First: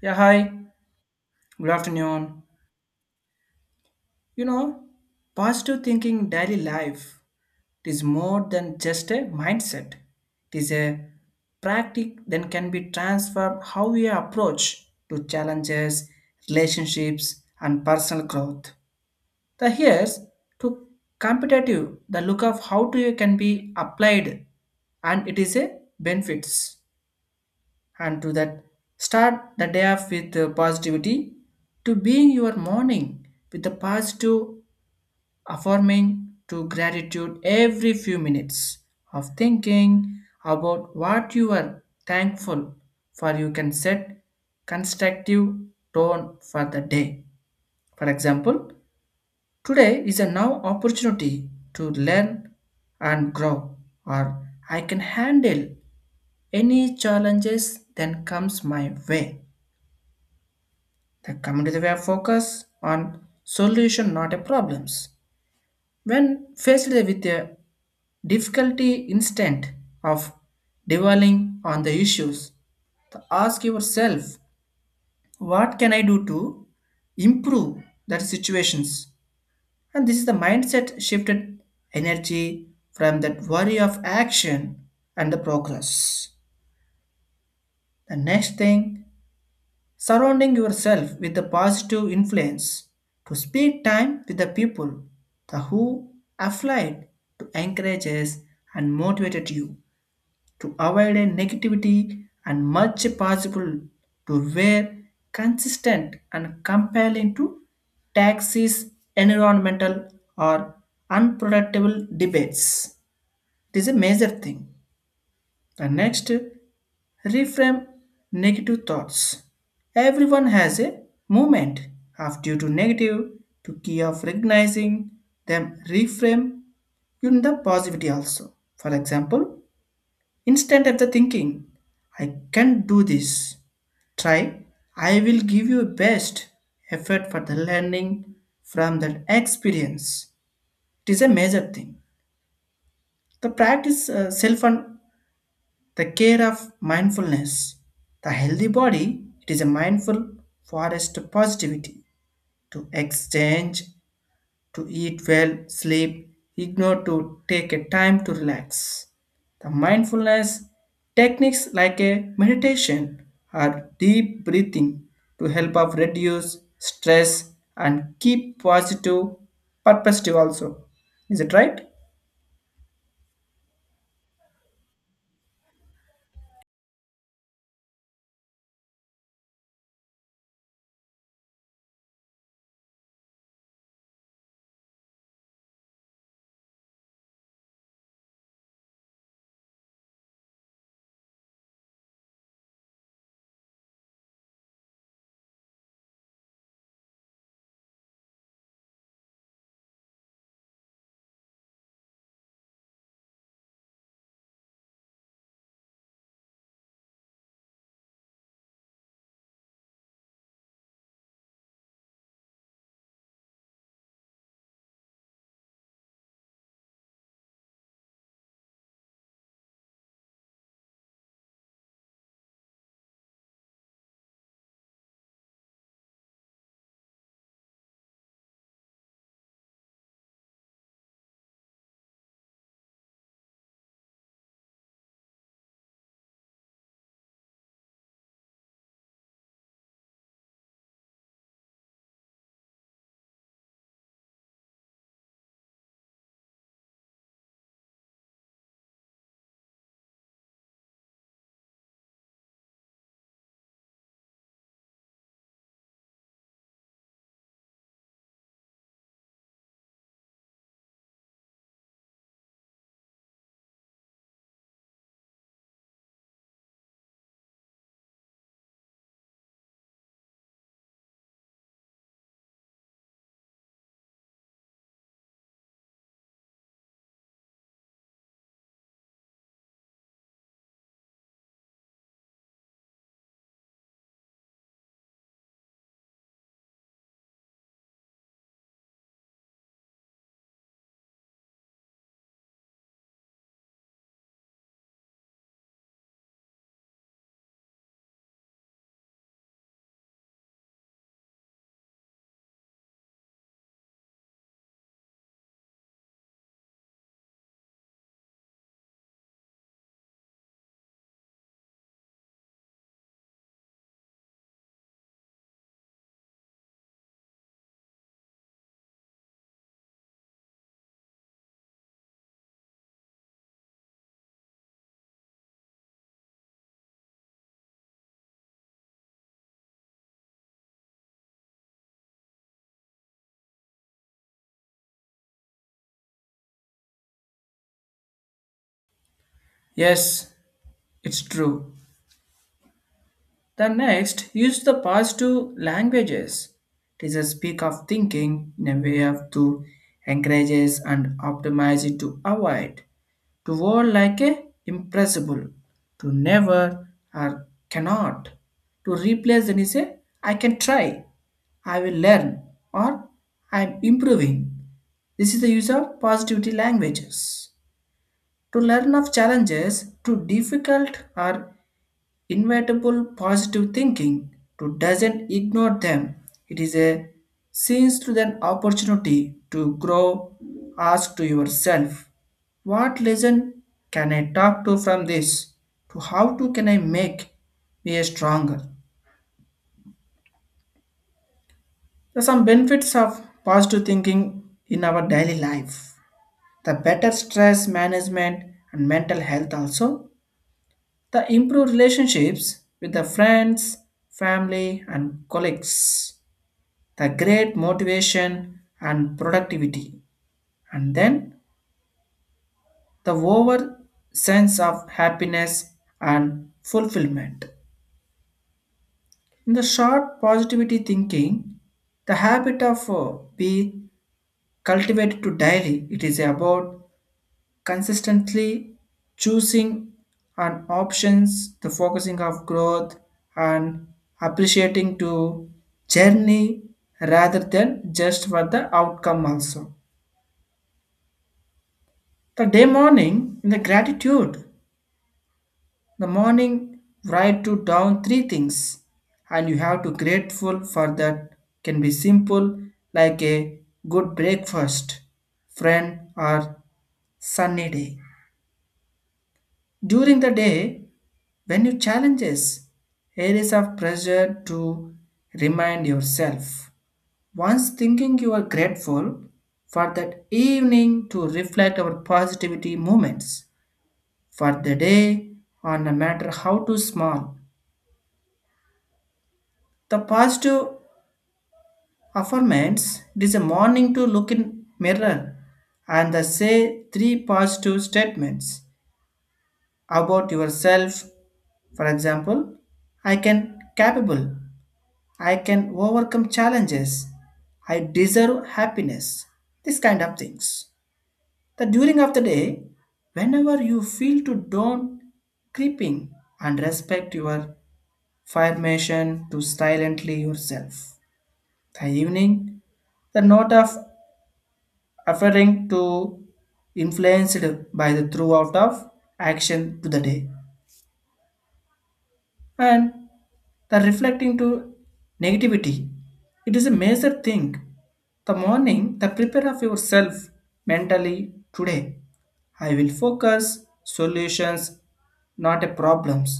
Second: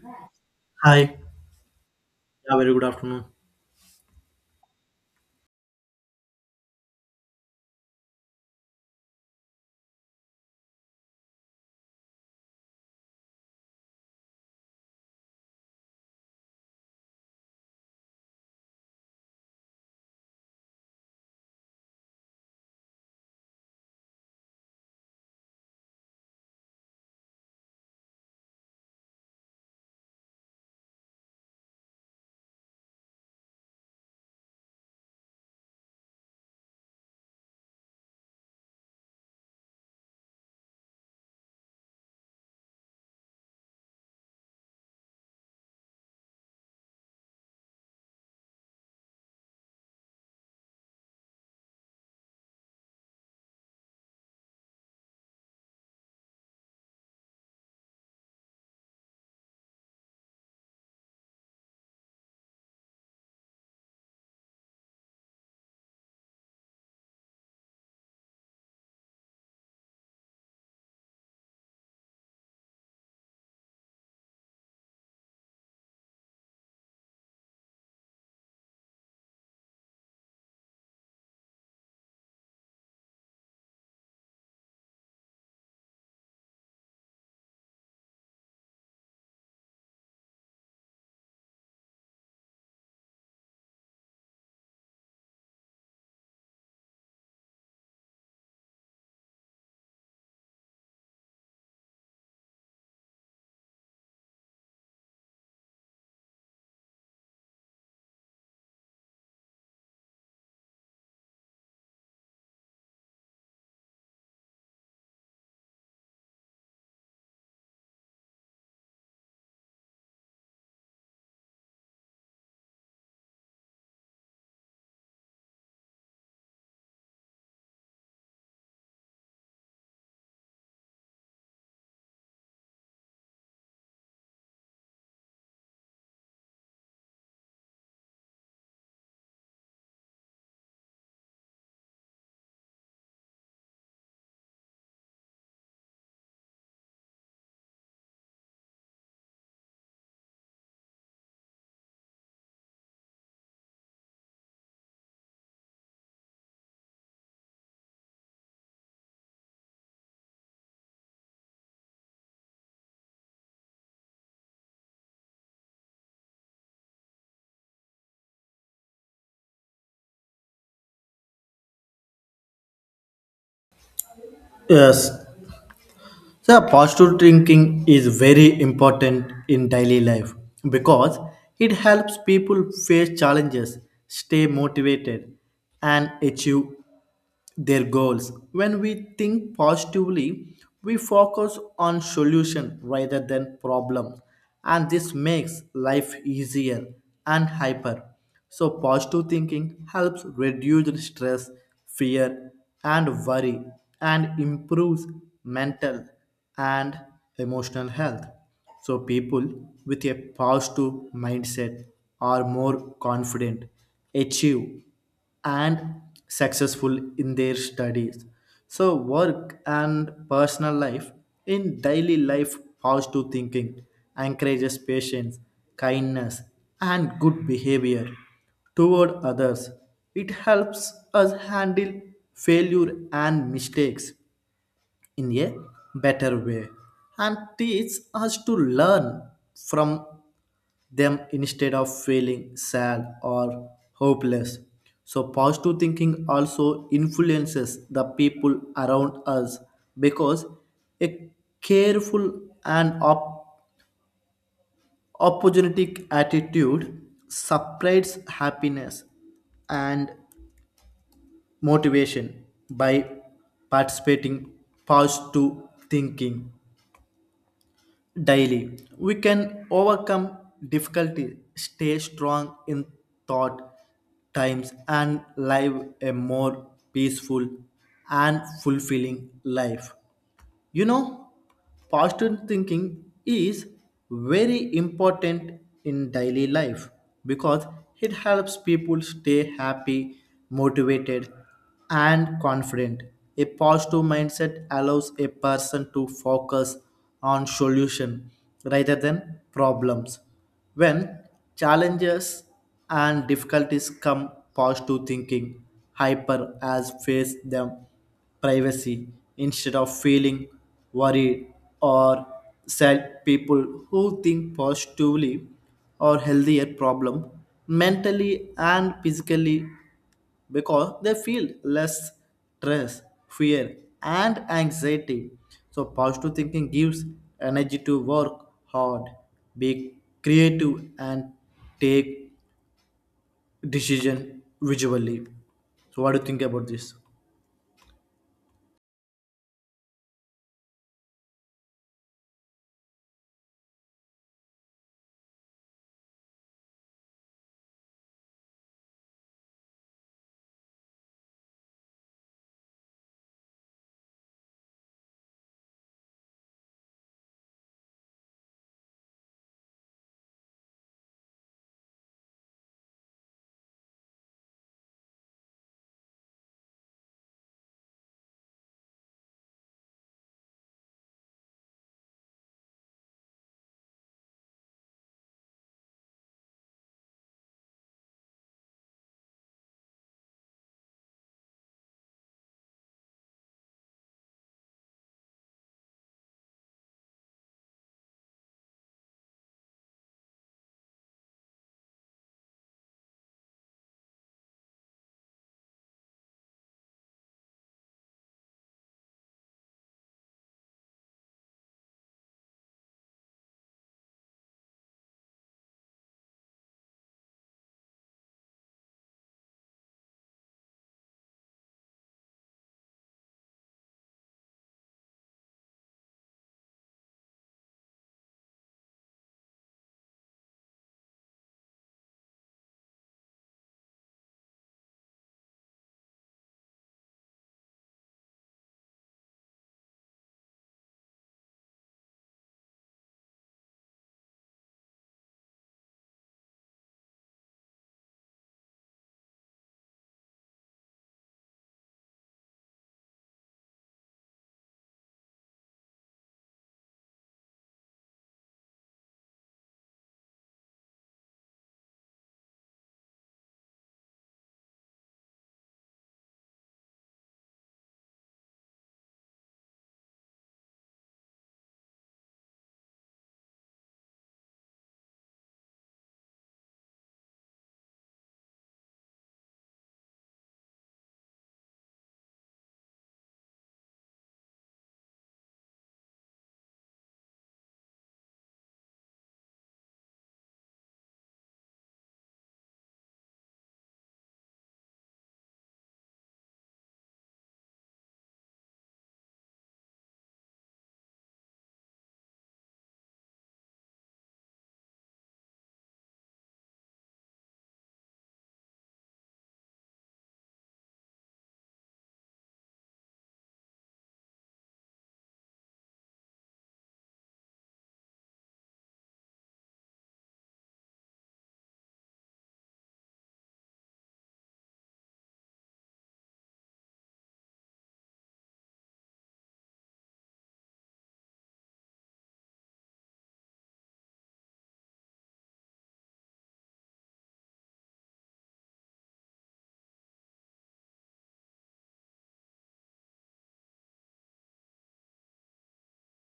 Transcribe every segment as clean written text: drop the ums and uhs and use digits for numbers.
Yeah, hi. Hi. Yeah, Good afternoon. very good afternoon. You know, Positive thinking in daily life is more than just a mindset. It is a practice that can be transformed how we approach to challenges, relationships, and personal growth. The here's to competitive the look of how to can be applied and it is a benefits. And to that start the day off with positivity to being your morning with the positive affirming to gratitude every few minutes of thinking about what you are thankful for you can set constructive tone for the day. For example, today is a now opportunity to learn and grow, or I can handle any challenges that comes my way. The community were focused on solution, not a problems. When faced with a difficulty instant of dwelling on the issues, to ask yourself, what can I do to improve that situations? And this is the mindset shifted energy from that worry of action and the progress. The next thing, surrounding yourself with the positive influence to spend time with the people the who applied to encourages and motivated you to avoid a negativity and much possible to wear consistent and compelling to taxes environmental or unproductive debates. It is a major thing. The next, reframe negative thoughts. Everyone has a moment of due to negative to key of recognizing them reframe in the positivity also. For example, instead of the thinking, I can do this. Try, I will give you best effort for the learning from that experience. It is a major thing. The practice self and the care of mindfulness. The healthy body, it is a mindful forest to positivity, to exchange, to eat well, sleep, ignore to take a time to relax. The mindfulness techniques like a meditation or deep breathing to help of reduce stress and keep positive perspective also. Is it right? Yes. So positive thinking is very important in daily life because it helps people face challenges, stay motivated, and achieve their goals. When we think positively, we focus on solution rather than problem, and this makes life easier and hyper. So positive thinking helps reduce stress, fear, and worry, and improves mental and emotional health. So people with a positive mindset are more confident, achieve and successful in their studies. So, work and personal life in daily life, positive thinking encourages patience, kindness, and good behavior toward others. It helps us handle failure and mistakes in a better way and teaches us to learn from them instead of feeling sad or hopeless. So, positive thinking also influences the people around us because a careful and opportunistic attitude separates happiness and motivation by participating positive thinking daily. We can overcome difficulty, stay strong in thought times, and live a more peaceful and fulfilling life. You know, positive thinking is very important in daily life because it helps people stay happy, motivated, and confident. A positive mindset allows a person to focus on solution rather than problems. When challenges and difficulties come, positive thinking hyper as face them privacy instead of feeling worried or sad people who think positively or healthier problem mentally and physically because they feel less stress, fear, and anxiety. So positive thinking gives energy to work hard, be creative, and take decision visually. So what do you think about this? Yes, it's true. The next, use the past positive languages. It is a speak of thinking in a way of to encourages and optimize it to avoid, to war like a impressible, to never or cannot, to replace then is a I can try, I will learn, or I'm improving. This is the use of positivity languages. To learn of challenges to difficult or inevitable positive thinking to doesn't ignore them. It is a seems to an opportunity to grow. Ask to yourself, what lesson can I talk to from this? To how to can I make me a stronger? There are some benefits of positive thinking in our daily life. The better stress management and mental health also. The improved relationships with the friends, family and colleagues, the great motivation and productivity, and then the over sense of happiness and fulfillment. In the short positivity thinking, the habit of be cultivated to daily. It is about consistently choosing and options, the focusing of growth and appreciating to journey rather than just for the outcome also. The day morning, in the gratitude, the morning write to down three things, and you have to grateful for that. Can be simple like a good breakfast, friend, or sunny day. During the day, when you challenges areas of pressure to remind yourself. Once thinking you are grateful for that evening to reflect our positivity moments for the day or no matter how too small. The positive affirmations, it is a morning to look in mirror and the say three positive statements about yourself. For example, I can capable, I can overcome challenges, I deserve happiness, this kind of things. The during of the day, whenever you feel to don't creeping and respect your formation to silently yourself. The evening, the note of referring to influenced by the throughout of action to the day and the reflecting to negativity. It is a major thing. The morning, the prepare of yourself mentally today. I will focus solutions, not a problems.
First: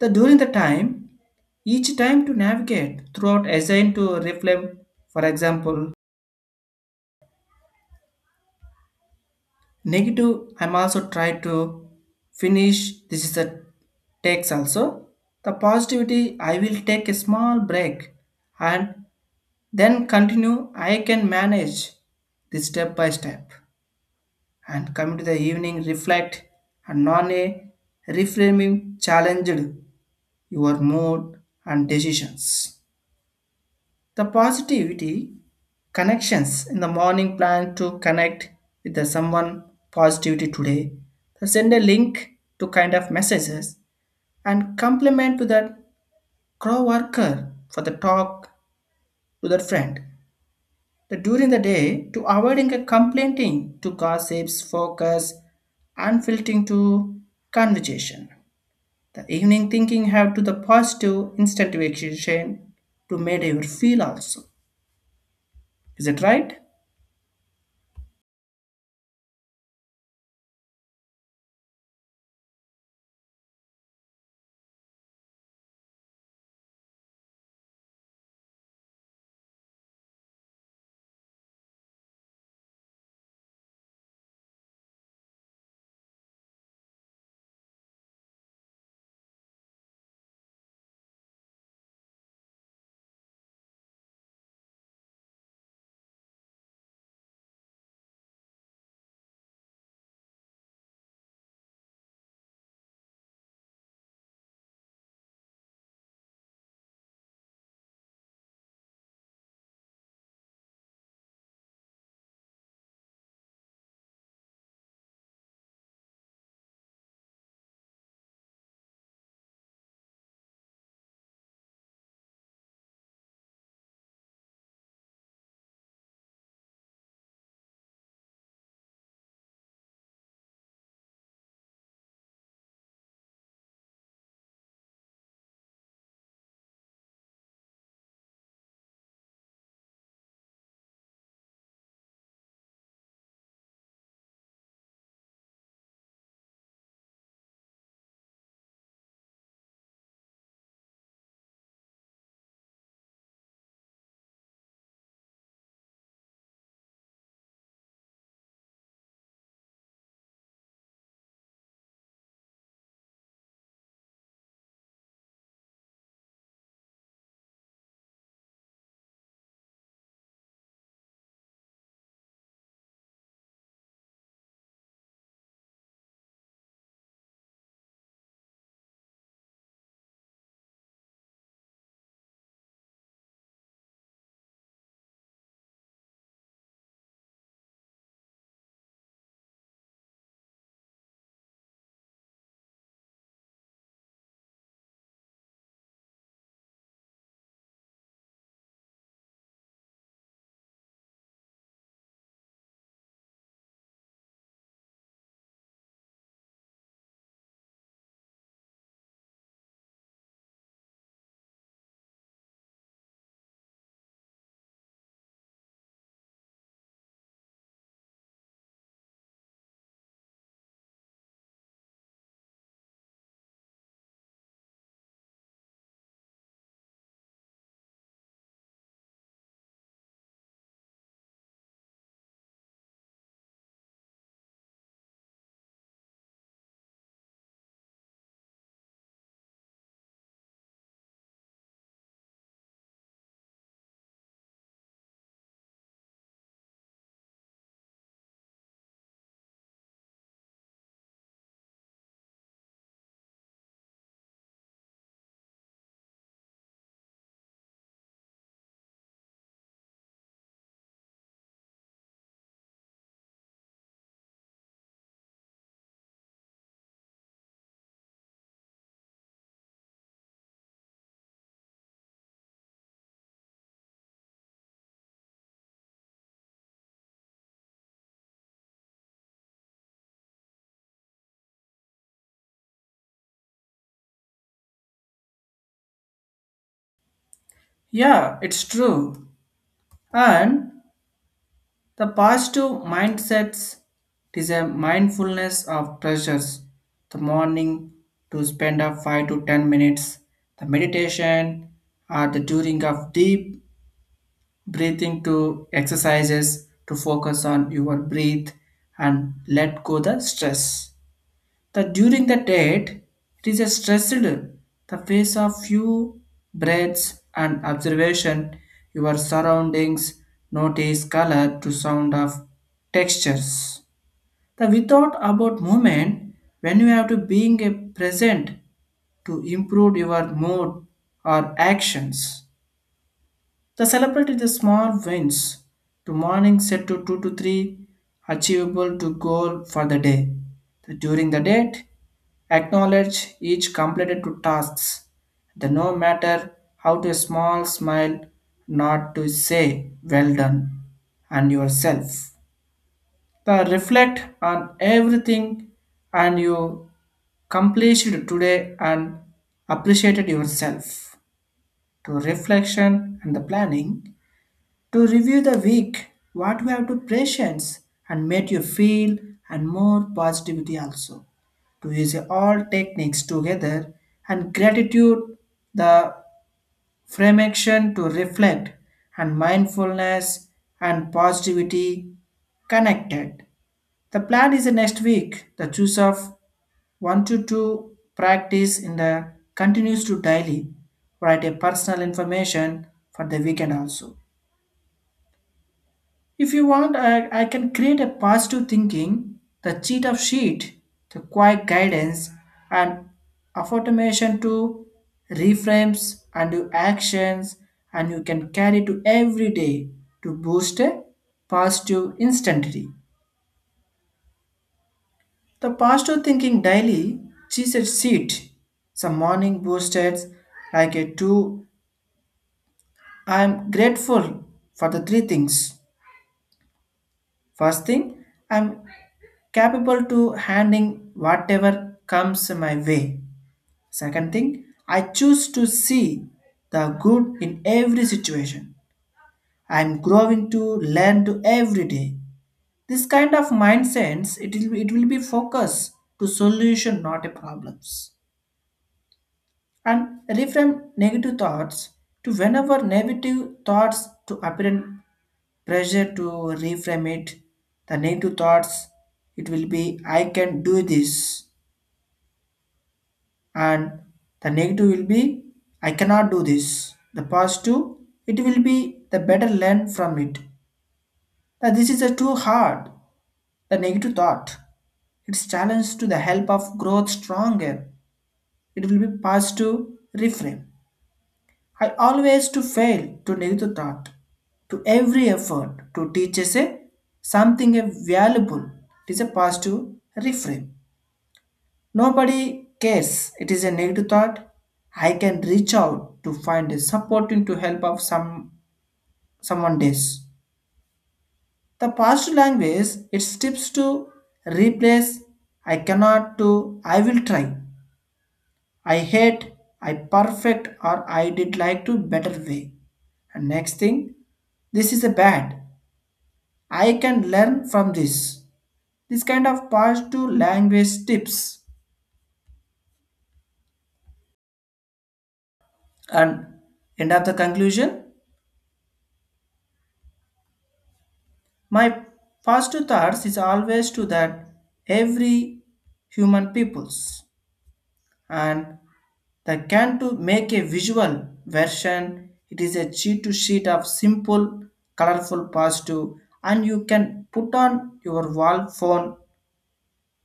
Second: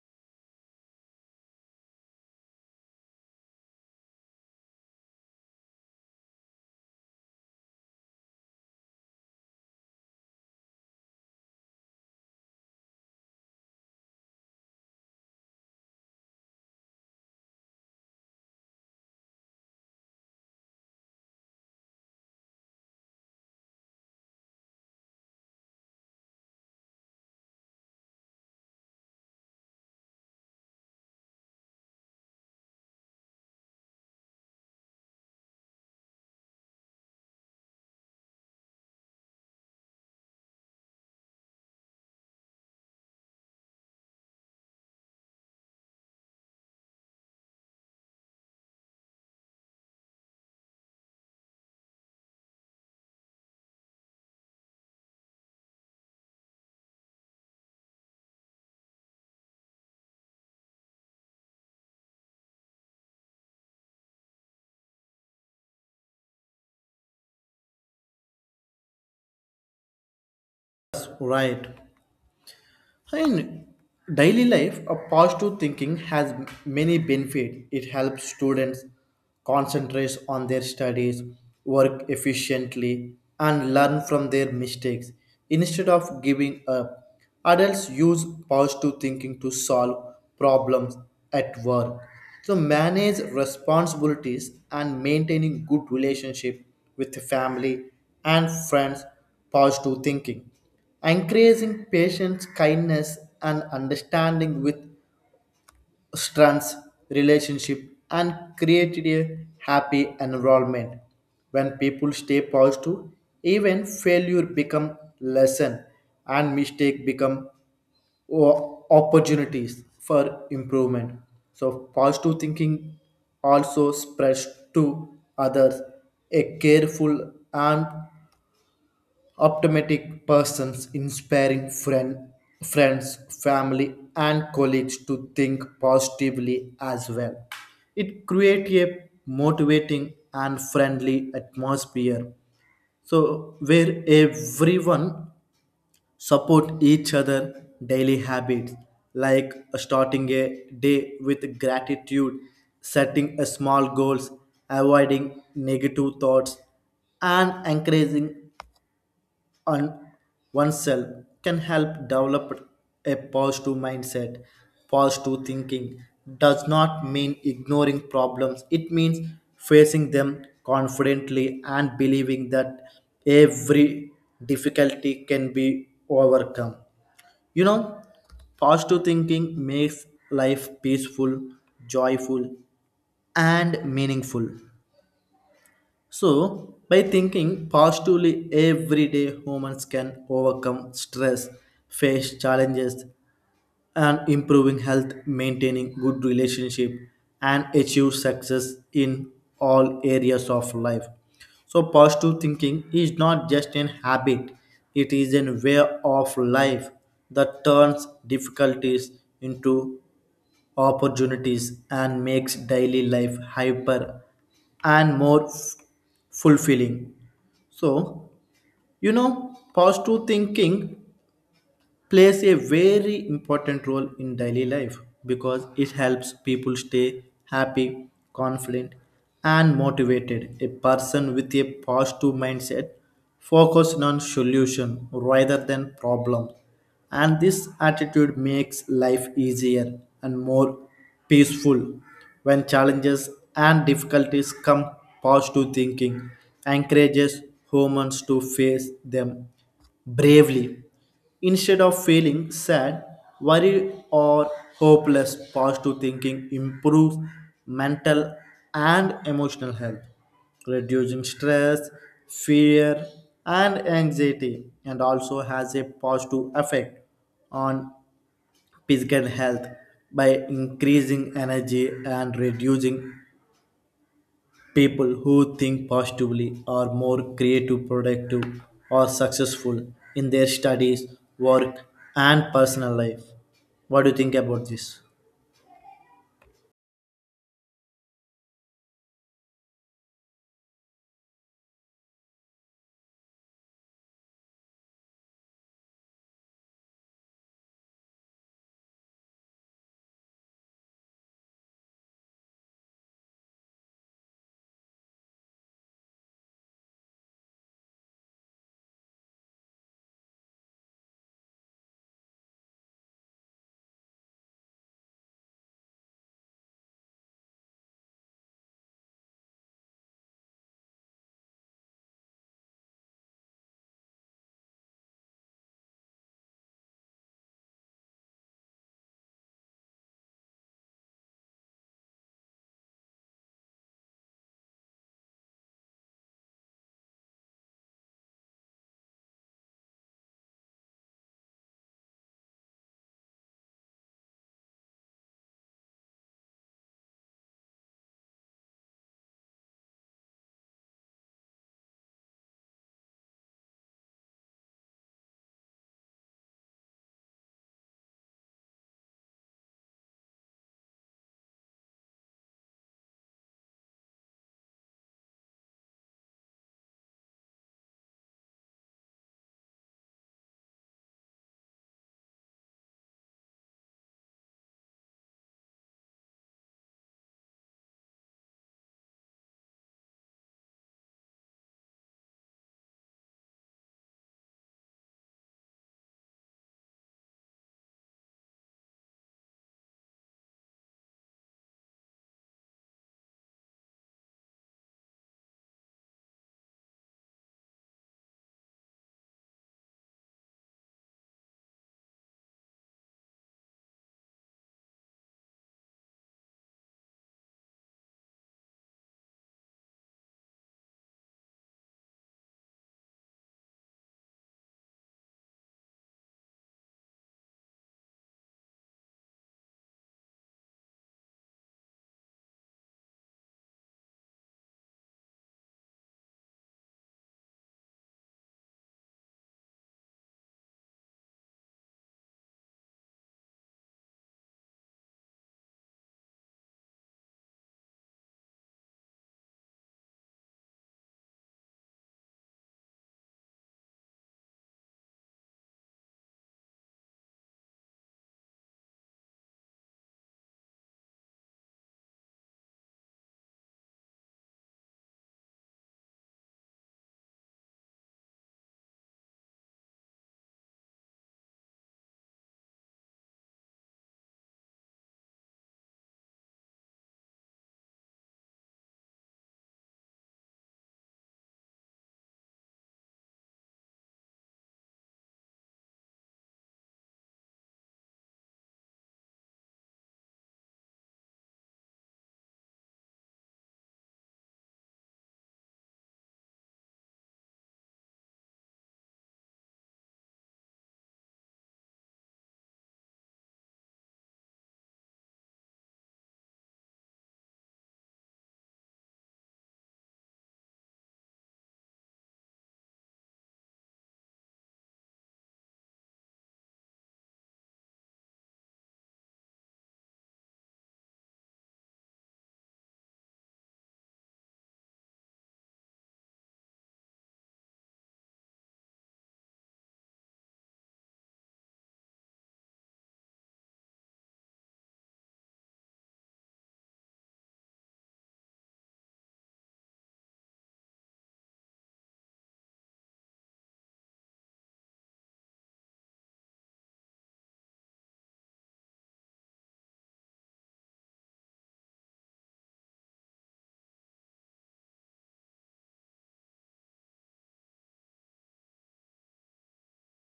The during the time, each time to navigate throughout assigned to reflame, for example, negative, I'm also try to finish. This is a takes also. The positivity, I will take a small break and then continue. I can manage this step by step and come to the evening reflect and non a reframing challenged your mood and decisions. The positivity connections in the morning plan to connect with the someone positivity today. The send a link to kind of messages and compliment to that crow worker for the talk to that friend. The during the day to avoiding a complaining to gossips, focus, and filtering to conversation. The evening thinking have to the positive instant vacation to make you feel also. Is it right? Right. In daily life, a positive thinking has many benefits. It helps students concentrate on their studies, work efficiently, and learn from their mistakes. Instead of giving up, adults use positive thinking to solve problems at work, to manage responsibilities, and maintaining good relationship with the family and friends. Positive thinking increasing patience, kindness, and understanding with strengths, relationship, and created a happy environment. When people stay positive, even failure become lesson and mistake become opportunities for improvement. So positive thinking also spreads to others. A careful and optimistic persons inspiring friend, friends, family, and colleagues to think positively as well. It creates a motivating and friendly atmosphere. So where everyone support each other daily habits like starting a day with gratitude, setting a small goals, avoiding negative thoughts, and encouraging on oneself can help develop a positive mindset. Positive thinking does not mean ignoring problems, it means facing them confidently and believing that every difficulty can be overcome. You know, positive thinking makes life peaceful, joyful, and meaningful. So, by thinking positively, everyday humans can overcome stress, face challenges, and improving health, maintaining good relationship, and achieve success in all areas of life. So, positive thinking is not just an habit; it is a way of life that turns difficulties into opportunities and makes daily life hyper and more fulfilling. So, you know, positive thinking plays a very important role in daily life because it helps people stay happy, confident, and motivated. A person with a positive mindset focused on solution rather than problem, and this attitude makes life easier and more peaceful. When challenges and difficulties come, positive thinking encourages humans to face them bravely. Instead of feeling sad, worried, or hopeless, positive thinking improves mental and emotional health, reducing stress, fear, and anxiety, and also has a positive effect on physical health by increasing energy and reducing. People who think positively are more creative, productive, or successful in their studies, work, and personal life. What do you think about this? Yeah, it's true. And the positive mindsets it is a mindfulness of pleasures. The morning to spend a 5 to 10 minutes, the meditation or the doing of deep breathing to exercises to focus on your breath and let go the stress. The during the date, it is a stressed. The face of few breaths and observation, your surroundings, notice color to sound of textures. The without about moment, when you have to being a present to improve your mood or actions. The celebrate the small wins. To morning set to two to three achievable to goal for the day. The- during the date, acknowledge each completed to tasks, the no matter how to small smile, not to say well done and yourself. The reflect on everything and you completed today and appreciated yourself. To reflection and the planning, to review the week, what we have to patience and made you feel and more positivity also. To use all techniques together and gratitude, the frame action to reflect and mindfulness and positivity connected. The plan is the next week, the choose of one to two practice in the continues to daily write a personal information for the weekend also. If you want, I can create a positive thinking, the cheat of sheet, the quiet guidance, and automation to reframes and do actions, and you can carry to every day to boost a positive instantly. The positive thinking daily cheat sheet, some morning boosters like a two. I am grateful for the three things. First thing, I'm capable to handling whatever comes my way. Second thing, I choose to see the good in every situation. I am growing to learn to every day. This kind of mindset it will be focus to solution, not a problems. And reframe negative thoughts to whenever negative thoughts to apparent pressure to reframe it. The negative thoughts it will be I can do this, and the negative will be I cannot do this. The positive it will be the better learn from it. That this is a too hard, the negative thought, it's challenge to the help of growth stronger, it will be positive reframe. I always to fail to negative thought to every effort to teach us a something a valuable. It is a positive reframe. Nobody cares. It is a negative thought. I can reach out to find a supporting to help of some someone days. The positive language it steps to replace I cannot to I will try. I hate, I perfect or I did like to better way. And next thing, this is a bad. I can learn from this. This kind of positive language tips. And end of the conclusion, my first thoughts is always to that every human peoples and the can to make a visual version. It is a sheet to sheet of simple, colorful positive, and you can put on your wall phone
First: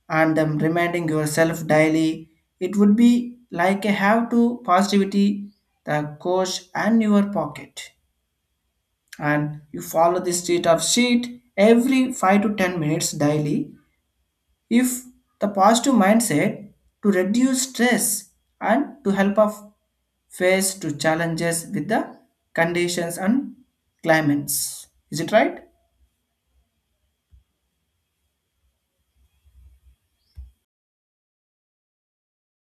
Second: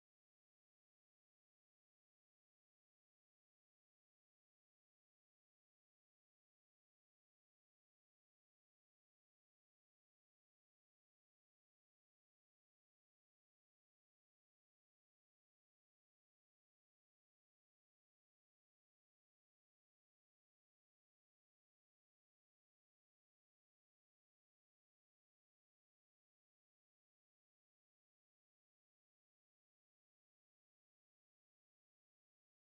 and them reminding yourself daily. It would be like a have to positivity, the coach and your pocket, and you follow this sheet of sheet every 5 to 10 minutes daily. If the positive mindset to reduce stress and to help us face to challenges with the conditions and climates, is it right?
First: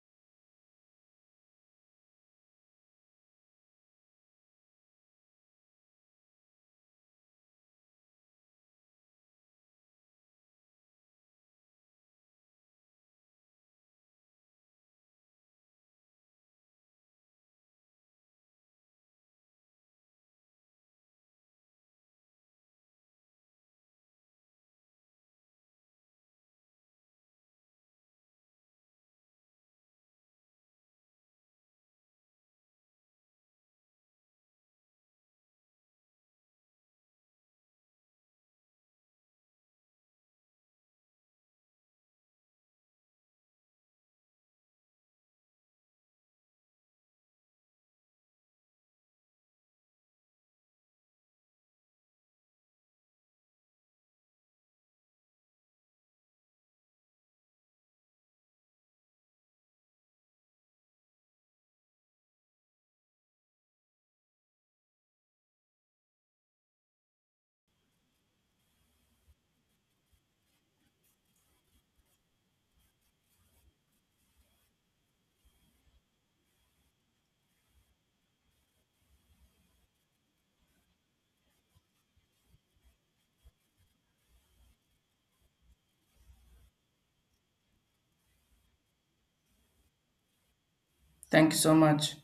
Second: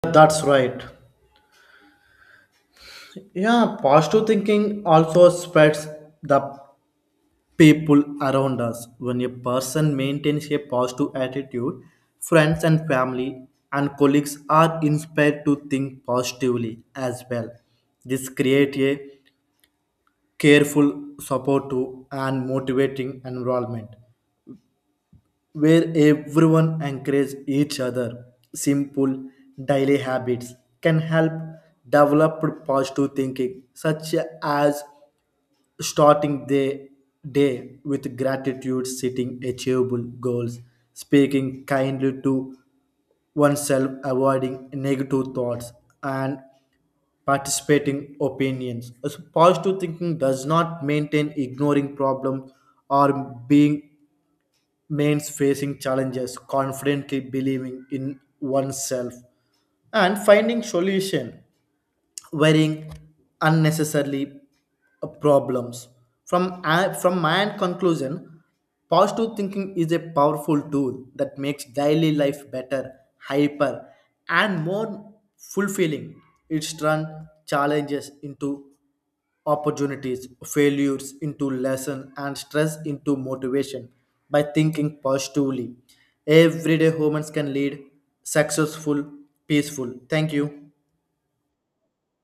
That's right. Yeah, positive thinking also spreads the people around us. When a person maintains a positive attitude, friends and family and colleagues are inspired to think positively as well. This creates a careful, supportive, and motivating environment where everyone encourages each other. Simple daily habits can help develop positive thinking, such as starting the day with gratitude, setting achievable goals, speaking kindly to oneself, avoiding negative thoughts, and participating opinions. As positive thinking does not maintain ignoring problems or being means facing challenges, confidently believing in oneself and finding solution. Wearing unnecessarily problems. From, from my end conclusion, positive thinking is a powerful tool that makes daily life better, hyper, and more fulfilling. It turns challenges into opportunities, failures into lesson, and stress into motivation by thinking positively. Everyday humans can lead successful, peaceful. Thank you. Thank you so much.